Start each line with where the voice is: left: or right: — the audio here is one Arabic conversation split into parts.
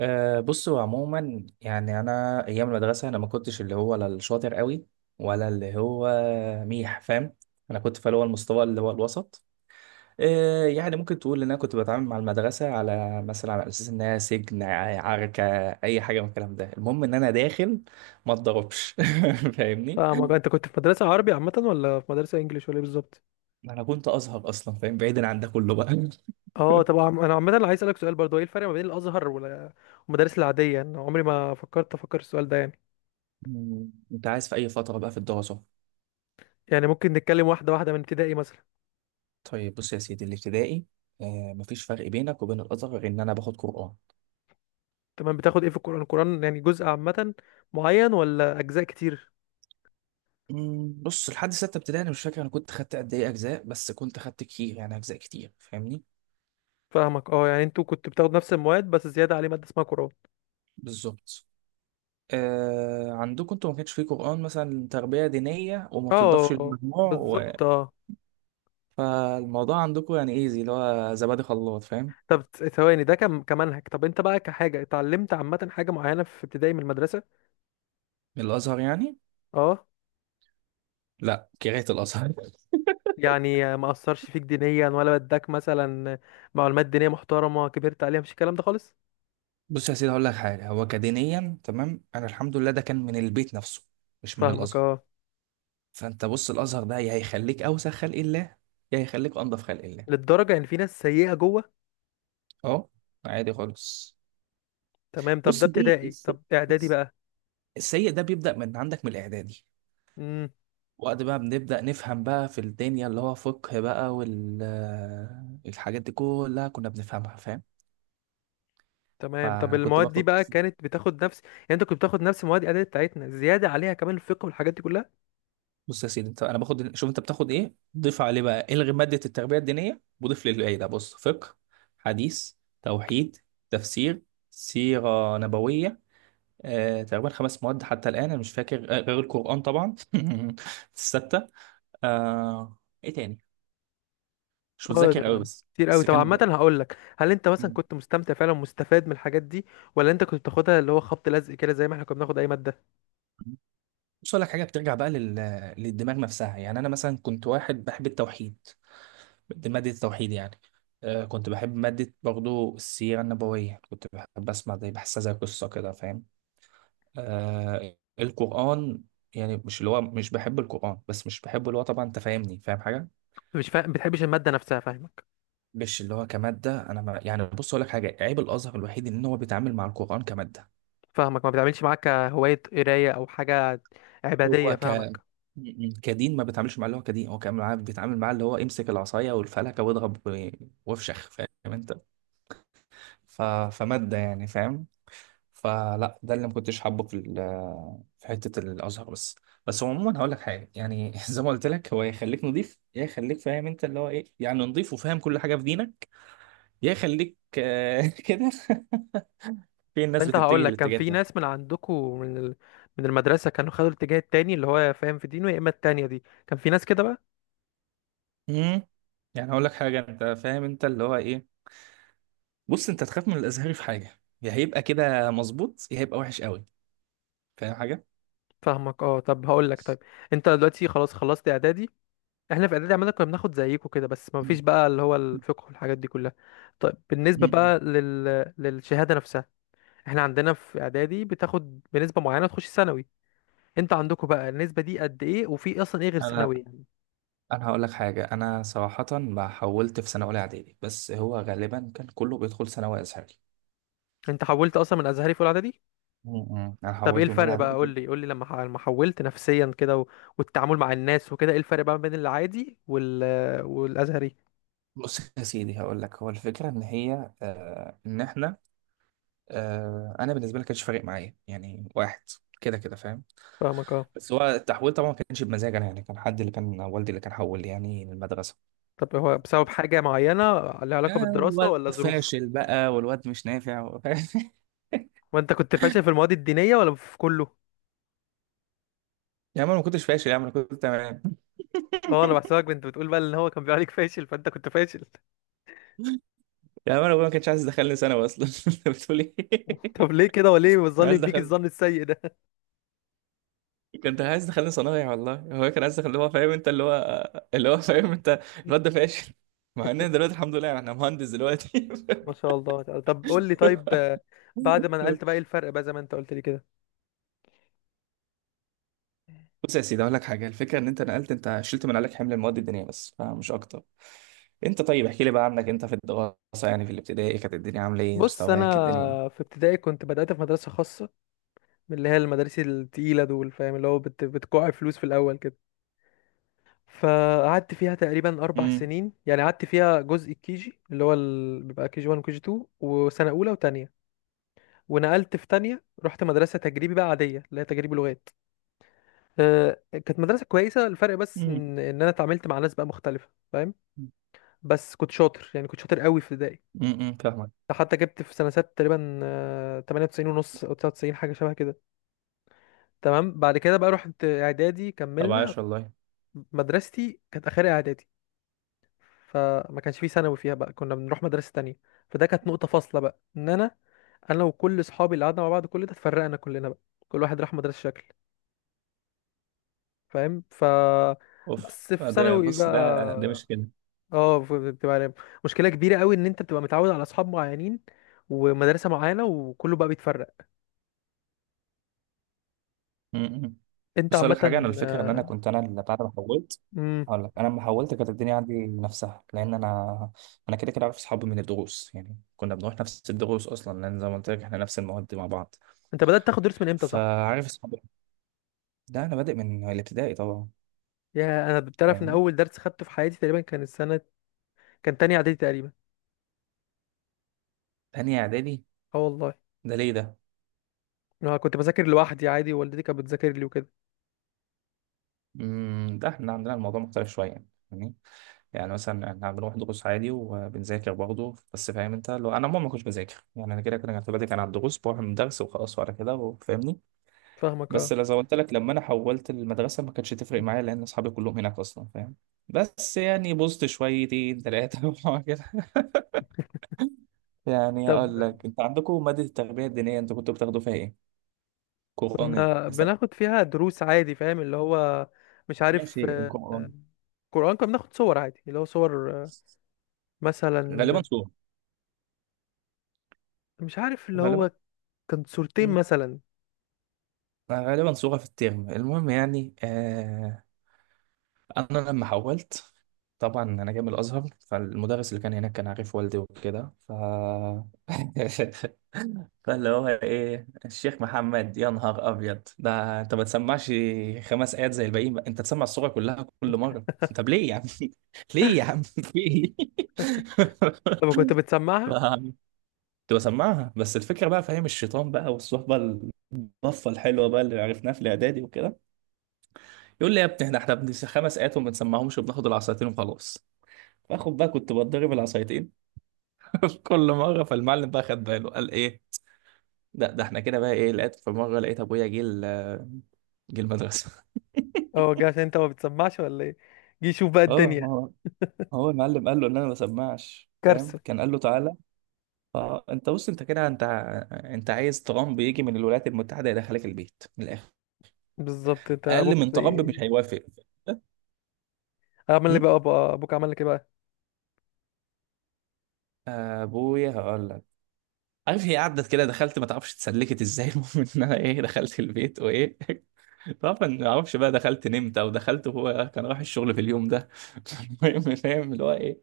right: بص، هو عموما، يعني انا ايام المدرسه انا ما كنتش اللي هو لا الشاطر قوي، ولا اللي هو ميح، فاهم. انا كنت في اللي هو المستوى اللي هو الوسط. يعني ممكن تقول ان انا كنت بتعامل مع المدرسه على مثلا على اساس انها سجن، عركه، اي حاجه من الكلام ده. المهم ان انا داخل ما اتضربش. فاهمني.
left: اه، ما انت كنت في مدرسة عربي عامة، ولا في مدرسة انجليش، ولا ايه بالظبط؟
right: انا كنت ازهر اصلا، فاهم، بعيدا عن ده كله بقى.
left: اه طبعا، انا عامة اللي عايز اسألك سؤال برضه، ايه الفرق ما بين الازهر والمدارس العادية؟ انا عمري ما فكرت افكر السؤال ده يعني.
right: انت عايز في اي فتره بقى في الدراسه؟
left: يعني ممكن نتكلم واحدة واحدة من ابتدائي مثلا.
right: طيب، بص يا سيدي، الابتدائي، مفيش فرق بينك وبين الازهر غير ان انا باخد قران.
left: تمام، بتاخد ايه في القرآن؟ القرآن يعني جزء عامة معين، ولا اجزاء كتير؟
right: بص لحد سته ابتدائي انا مش فاكر انا كنت خدت قد ايه اجزاء، بس كنت خدت كتير، يعني اجزاء كتير، فاهمني.
left: فاهمك، اه، يعني انتوا كنتوا بتاخدوا نفس المواد، بس زيادة عليه مادة اسمها قرآن.
right: بالظبط. عندكم انتوا ما كانش فيه قران، مثلا تربيه دينيه وما بتضافش
left: اه
right: للمجموع،
left: بالظبط، اه.
right: فالموضوع عندكم يعني ايزي، اللي هو زبادي خلاط، فاهم.
left: طب ثواني، ده كم كمنهج؟ طب انت بقى كحاجة اتعلمت عامة حاجة معينة في ابتدائي من المدرسة؟
right: الازهر يعني.
left: اه،
right: لا، كرهت الازهر.
left: يعني ما اثرش فيك دينيا، ولا بدك مثلا معلومات دينيه محترمه كبرت عليها، مفيش الكلام ده خالص؟
right: بص يا سيدي هقول لك حاجه، هو كدينيا تمام، انا الحمد لله ده كان من البيت نفسه، مش من
left: فاهمك
right: الازهر.
left: اه،
right: فانت بص، الازهر ده يا هيخليك اوسخ خلق الله، يا هيخليك انضف خلق الله.
left: للدرجه ان في ناس سيئه جوه؟
right: اه، عادي خالص.
left: تمام، طب ده
right: بص دي
left: ابتدائي، طب اعدادي
right: الس-
left: بقى؟
right: السيء ده بيبدا من عندك من الاعدادي.
left: امم.
right: وقت بقى بنبدا نفهم بقى في الدنيا، اللي هو فقه بقى والحاجات دي كلها كنا بنفهمها، فاهم.
left: تمام، طب
right: فانا كنت
left: المواد دي
right: باخد،
left: بقى كانت بتاخد نفس، يعني انت كنت بتاخد نفس مواد اعدادي بتاعتنا، زياده عليها كمان الفقه والحاجات دي كلها؟
right: بص يا سيدي انت، انا باخد، شوف انت بتاخد ايه ضيف عليه بقى، الغي ماده التربيه الدينيه وضيف لي الباقي ده. بص، فقه، حديث، توحيد، تفسير، سيره نبويه، تقريبا خمس مواد. حتى الآن أنا مش فاكر، غير القرآن طبعا. الستة، آه، إيه تاني، مش
left: اه،
right: متذكر أوي،
left: ده
right: بس
left: كتير قوي.
right: بس
left: طب
right: كان.
left: عامه هقول لك، هل انت مثلا
right: مم.
left: كنت مستمتع فعلا، مستفاد من الحاجات دي، ولا انت كنت بتاخدها اللي هو خبط لزق كده، زي ما احنا كنا بناخد اي ماده؟
right: بص أقول لك حاجة، بترجع بقى للدماغ نفسها. يعني أنا مثلا كنت واحد بحب التوحيد، دي مادة التوحيد يعني. كنت بحب مادة برضو السيرة النبوية، كنت بحب أسمع، زي بحسها زي قصة كده، فاهم. القرآن يعني مش اللي هو، مش بحب القرآن، بس مش بحبه اللي هو، طبعا أنت فاهمني، فاهم حاجة.
left: مش فاهم، بتحبش الماده نفسها، فاهمك.
right: مش اللي هو كمادة، أنا ما يعني، بص أقول لك حاجة، عيب الأزهر الوحيد إن هو بيتعامل مع القرآن كمادة.
left: فاهمك، ما بتعملش معاك هواية قراية او حاجة عبادية،
right: هو ك م-
left: فاهمك.
right: م. كدين ما بيتعاملش مع اللي هو كدين، هو بيتعامل معاه اللي هو امسك العصاية والفلكة واضرب وافشخ، فاهم أنت. ف... فمادة يعني، فاهم. فلا، ده اللي ما كنتش حابه في حتة الأزهر بس. بس هو عموما هقول لك حاجة، يعني زي ما قلت لك، هو يخليك نضيف يا يخليك، فاهم أنت اللي هو إيه، يعني نضيف وفاهم كل حاجة في دينك، يا يخليك، كده، في
left: طب
right: الناس
left: انت هقول
right: بتتجه
left: لك، كان
right: للاتجاه
left: في
right: ده.
left: ناس من عندكم من من المدرسة كانوا خدوا الاتجاه التاني اللي هو فاهم في دينه، يا اما التانية دي كان في ناس كده بقى؟
right: امم. يعني هقول لك حاجه، انت فاهم انت اللي هو ايه، بص انت تخاف من الازهري في حاجه، يا هيبقى كده مظبوط يا هيبقى وحش قوي، فاهم حاجه.
left: فاهمك اه، طب هقول لك، طيب، انت دلوقتي خلاص خلصت اعدادي. احنا في اعدادي عمالة كنا بناخد زيكم كده، بس ما
right: مم.
left: فيش بقى اللي هو الفقه والحاجات دي كلها. طيب بالنسبة
right: مم.
left: بقى للشهادة نفسها، احنا عندنا في اعدادي بتاخد بنسبة معينة تخش ثانوي، انت عندكم بقى النسبة دي قد ايه، وفي اصلا ايه غير
right: انا
left: ثانوي؟
right: انا هقول لك حاجه، انا صراحه ما حولت في سنه اولى اعدادي، بس هو غالبا كان كله بيدخل ثانوي ازهري.
left: انت حولت اصلا من ازهري في اولى اعدادي؟
right: انا
left: طب ايه
right: حولت من اولى
left: الفرق بقى،
right: اعدادي.
left: قول لي قول لي لما لما حولت نفسيا كده والتعامل مع الناس وكده، ايه الفرق بقى بين العادي والازهري؟
right: بص يا سيدي هقول لك، هو الفكره ان هي، ان احنا، انا بالنسبه لي كانش فارق معايا، يعني واحد كده كده، فاهم.
left: فاهمك اه،
right: بس هو التحويل طبعا ما كانش بمزاج انا، يعني كان حد اللي كان والدي اللي كان حول لي يعني المدرسه.
left: طب هو بسبب حاجة معينة لها
right: يا
left: علاقة بالدراسة،
right: الواد
left: ولا ظروف؟
right: فاشل بقى والواد مش نافع
left: وانت كنت فاشل في المواد الدينية، ولا في كله؟
right: يا عم انا ما كنتش فاشل، يا عم انا كنت تمام.
left: اه، انا بحسبك كنت بتقول بقى ان هو كان بيقول عليك فاشل، فانت كنت فاشل.
right: يا عم انا أبويا ما كانش عايز يدخلني ثانوي اصلا، انت بتقول ايه.
left: طب ليه كده؟ وليه
right: كان
left: بتظلم
right: عايز
left: بيك
right: دخل،
left: الظن السيء ده؟
right: كنت عايز دخلني صنايع والله، هو كان عايز اللي هو فاهم انت، اللي هو اللي هو فاهم انت، الواد ده فاشل. مع ان أنا دلوقتي الحمد لله انا مهندس دلوقتي.
left: ما شاء الله. طب قول لي، طيب، بعد ما نقلت بقى ايه الفرق بقى زي ما انت قلت لي كده؟
right: بص يا سيدي اقول لك حاجه، الفكره ان انت نقلت انت شلت من عليك حمل المواد الدينيه بس، فمش اكتر. انت طيب احكي لي بقى عنك انت في الدراسه، يعني في الابتدائي كانت الدنيا عامله ايه،
left: بص انا،
right: مستواك الدنيا دي.
left: في ابتدائي كنت بدأت في مدرسة خاصة، اللي هي المدارس التقيلة دول، فاهم، اللي هو بتكوع فلوس في الأول كده. فقعدت فيها تقريبا أربع
right: امم.
left: سنين، يعني قعدت فيها جزء الكيجي اللي هو بيبقى كيجي 1 وكيجي 2 وسنة أولى وتانية. ونقلت في تانية، رحت مدرسة تجريبي بقى عادية، اللي هي تجريبي لغات. أه كانت مدرسة كويسة، الفرق بس
right: امم.
left: إن أنا اتعاملت مع ناس بقى مختلفة، فاهم. بس كنت شاطر، يعني كنت شاطر قوي في ابتدائي.
right: امم، فاهمك.
left: حتى جبت في سنة ست تقريبا، 98 ونص أو 99، حاجة شبه كده. تمام، بعد كده بقى رحت إعدادي
right: طب
left: كملنا.
right: عاش والله.
left: مدرستي كانت اخرها اعدادي، فما كانش فيه ثانوي فيها، بقى كنا بنروح مدرسة تانية. فده كانت نقطة فاصلة بقى، ان انا وكل اصحابي اللي قعدنا مع بعض كل ده، اتفرقنا كلنا بقى، كل واحد راح مدرسة شكل، فاهم،
right: اوف،
left: بس في
right: ده
left: ثانوي
right: بص ده، ده
left: بقى،
right: مش كده.
left: اه بتبقى مشكلة كبيرة قوي، ان انت بتبقى متعود على اصحاب معينين ومدرسة معينة، وكله بقى بيتفرق.
right: امم.
left: انت
right: بص اقول
left: عامة،
right: لك حاجه، انا الفكره ان انا
left: آه،
right: كنت، انا اللي بعد ما حولت
left: مم.
right: هقول لك، انا لما حولت كانت الدنيا عندي نفسها لان انا، انا كده كده عارف اصحابي من الدروس، يعني كنا بنروح نفس الدروس اصلا، لان زي ما قلت لك احنا نفس المواد مع بعض.
left: انت بدأت تاخد درس من امتى، صح؟
right: فعارف اصحابي، ده انا بادئ من الابتدائي طبعا.
left: يا انا بتعرف ان
right: فاهمني.
left: اول درس خدته في حياتي تقريبا كان السنة، كان تاني اعدادي تقريبا.
right: تانية اعدادي.
left: اه والله.
right: ده ليه ده؟
left: اه كنت بذاكر لوحدي عادي، والدتي كانت بتذاكر لي وكده.
right: امم، ده احنا عندنا الموضوع مختلف شويه، يعني فاهمني؟ يعني مثلا احنا بنروح دروس عادي وبنذاكر برضه، بس فاهم انت، لو انا عموما ما كنتش بذاكر، يعني انا كده كده كنت بادئ كان على الدروس، بروح من درس وخلاص وعلى كده، فاهمني.
left: فاهمك
right: بس
left: اه.
right: لو زي ما قلت لك لما انا حولت المدرسه ما كانتش تفرق معايا، لان اصحابي كلهم هناك اصلا، فاهم. بس يعني بوظت شويتين ثلاثه كده. يعني
left: طب،
right: اقول لك، انت عندكم ماده التربيه الدينيه انتوا كنتوا بتاخدوا فيها ايه؟ قران.
left: كنا بناخد فيها دروس عادي، فاهم اللي هو، مش عارف،
right: ماشي، القرآن.
left: قرآن كنا بناخد صور عادي، اللي هو صور،
right: غالبا
left: مثلا،
right: صورة،
left: مش عارف اللي هو،
right: غالبا.
left: كان صورتين
right: مم.
left: مثلا.
right: غالبا صورة في الترم، المهم يعني، أنا لما حولت طبعا أنا جاي من الأزهر، فالمدرس اللي كان هناك كان عارف والدي وكده، ف فاللي هو إيه، الشيخ محمد، يا نهار أبيض، ده أنت ما تسمعش خمس آيات زي الباقيين بقى. أنت تسمع الصورة كلها كل مرة. طب ليه يا عم، ليه يا عم في إيه.
left: طب كنت
right: ف-
left: بتسمعها؟
right: كنت بسمعها، بس الفكره بقى فاهم الشيطان بقى والصحبه الطفه الحلوه بقى اللي عرفناها في الاعدادي وكده، يقول لي يا ابني احنا خمس ايات وما بنسمعهمش وبناخد العصايتين وخلاص. باخد بقى كنت بتضرب العصايتين في كل مره. فالمعلم بقى خد باله، قال ايه لا، ده احنا كده بقى ايه، لقيت في مره لقيت ابويا جه المدرسه.
left: اه جه عشان انت ما بتسمعش ولا ايه؟ جه شوف بقى
right: اه
left: الدنيا.
right: ما هو، هو المعلم قال له ان انا ما بسمعش، فاهم،
left: كارثة.
right: كان قال له تعالى. اه، انت بص انت كده انت، انت عايز ترامب يجي من الولايات المتحده يدخلك البيت من الاخر،
left: بالظبط، انت
right: اقل
left: ابوك
right: من ترامب
left: زي،
right: مش هيوافق.
left: عمل لي
right: م?
left: بقى ابوك عمل لك ايه بقى؟
right: ابويا هقول لك، عارف هي قعدت كده دخلت ما تعرفش اتسلكت ازاي، المهم ان انا ايه دخلت البيت وايه. طبعا ما اعرفش بقى دخلت نمت او دخلت وهو كان رايح الشغل في اليوم ده. المهم فاهم اللي هو ايه،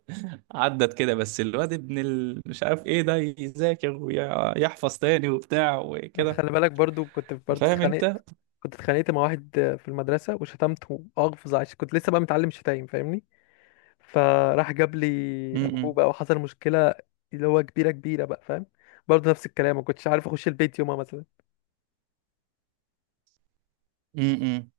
right: عدت كده بس الواد ابن ال... مش عارف ايه ده، يذاكر ويحفظ تاني وبتاع
left: انت
right: وكده،
left: خلي بالك، برضو كنت برضو
right: فاهم
left: اتخانقت،
right: انت.
left: كنت اتخانقت مع واحد في المدرسة، وشتمته أغفظ عشان كنت لسه بقى متعلم شتايم، فاهمني. فراح جاب لي أبوه
right: امم.
left: بقى، وحصل مشكلة اللي هو كبيرة كبيرة بقى، فاهم. برضو نفس الكلام، ما كنتش عارف أخش البيت يومها مثلا.
right: امم.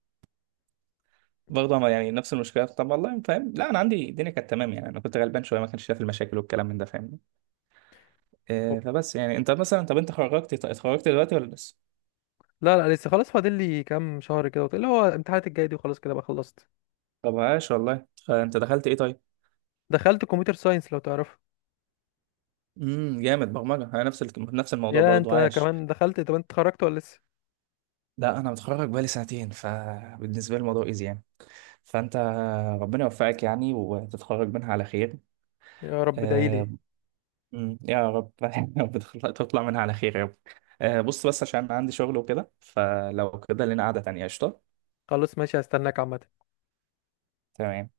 right: برضه يعني نفس المشكله، طب والله فاهم، لا انا عندي الدنيا كانت تمام، يعني انا كنت غلبان شويه ما كانش شايف المشاكل والكلام من ده، فاهمني. فبس يعني انت مثلا طب انت خرجت اتخرجت دلوقتي ولا لسه؟
left: لا لا، لسه، خلاص فاضل لي كام شهر كده، اللي هو الامتحانات الجاية دي، وخلاص كده بقى خلصت.
right: طب عاش والله، انت دخلت ايه طيب؟
left: دخلت كمبيوتر ساينس، لو تعرفه.
right: امم، جامد برمجه، انا نفس نفس الموضوع
left: يا
right: برضو،
left: انت
right: عاش.
left: كمان دخلت، طب انت اتخرجت ولا لسه؟
right: لا، انا متخرج بقالي سنتين، فبالنسبه لي الموضوع ايزي يعني. فانت، ربنا يوفقك يعني وتتخرج منها على خير.
left: يا رب ادعيلي.
right: آه، يا رب، يا رب تطلع منها على خير يا رب. بص بس عشان عندي شغل وكده، فلو كده لنا قعده تانيه قشطه.
left: خلاص ماشي، هستناك عامة.
right: تمام.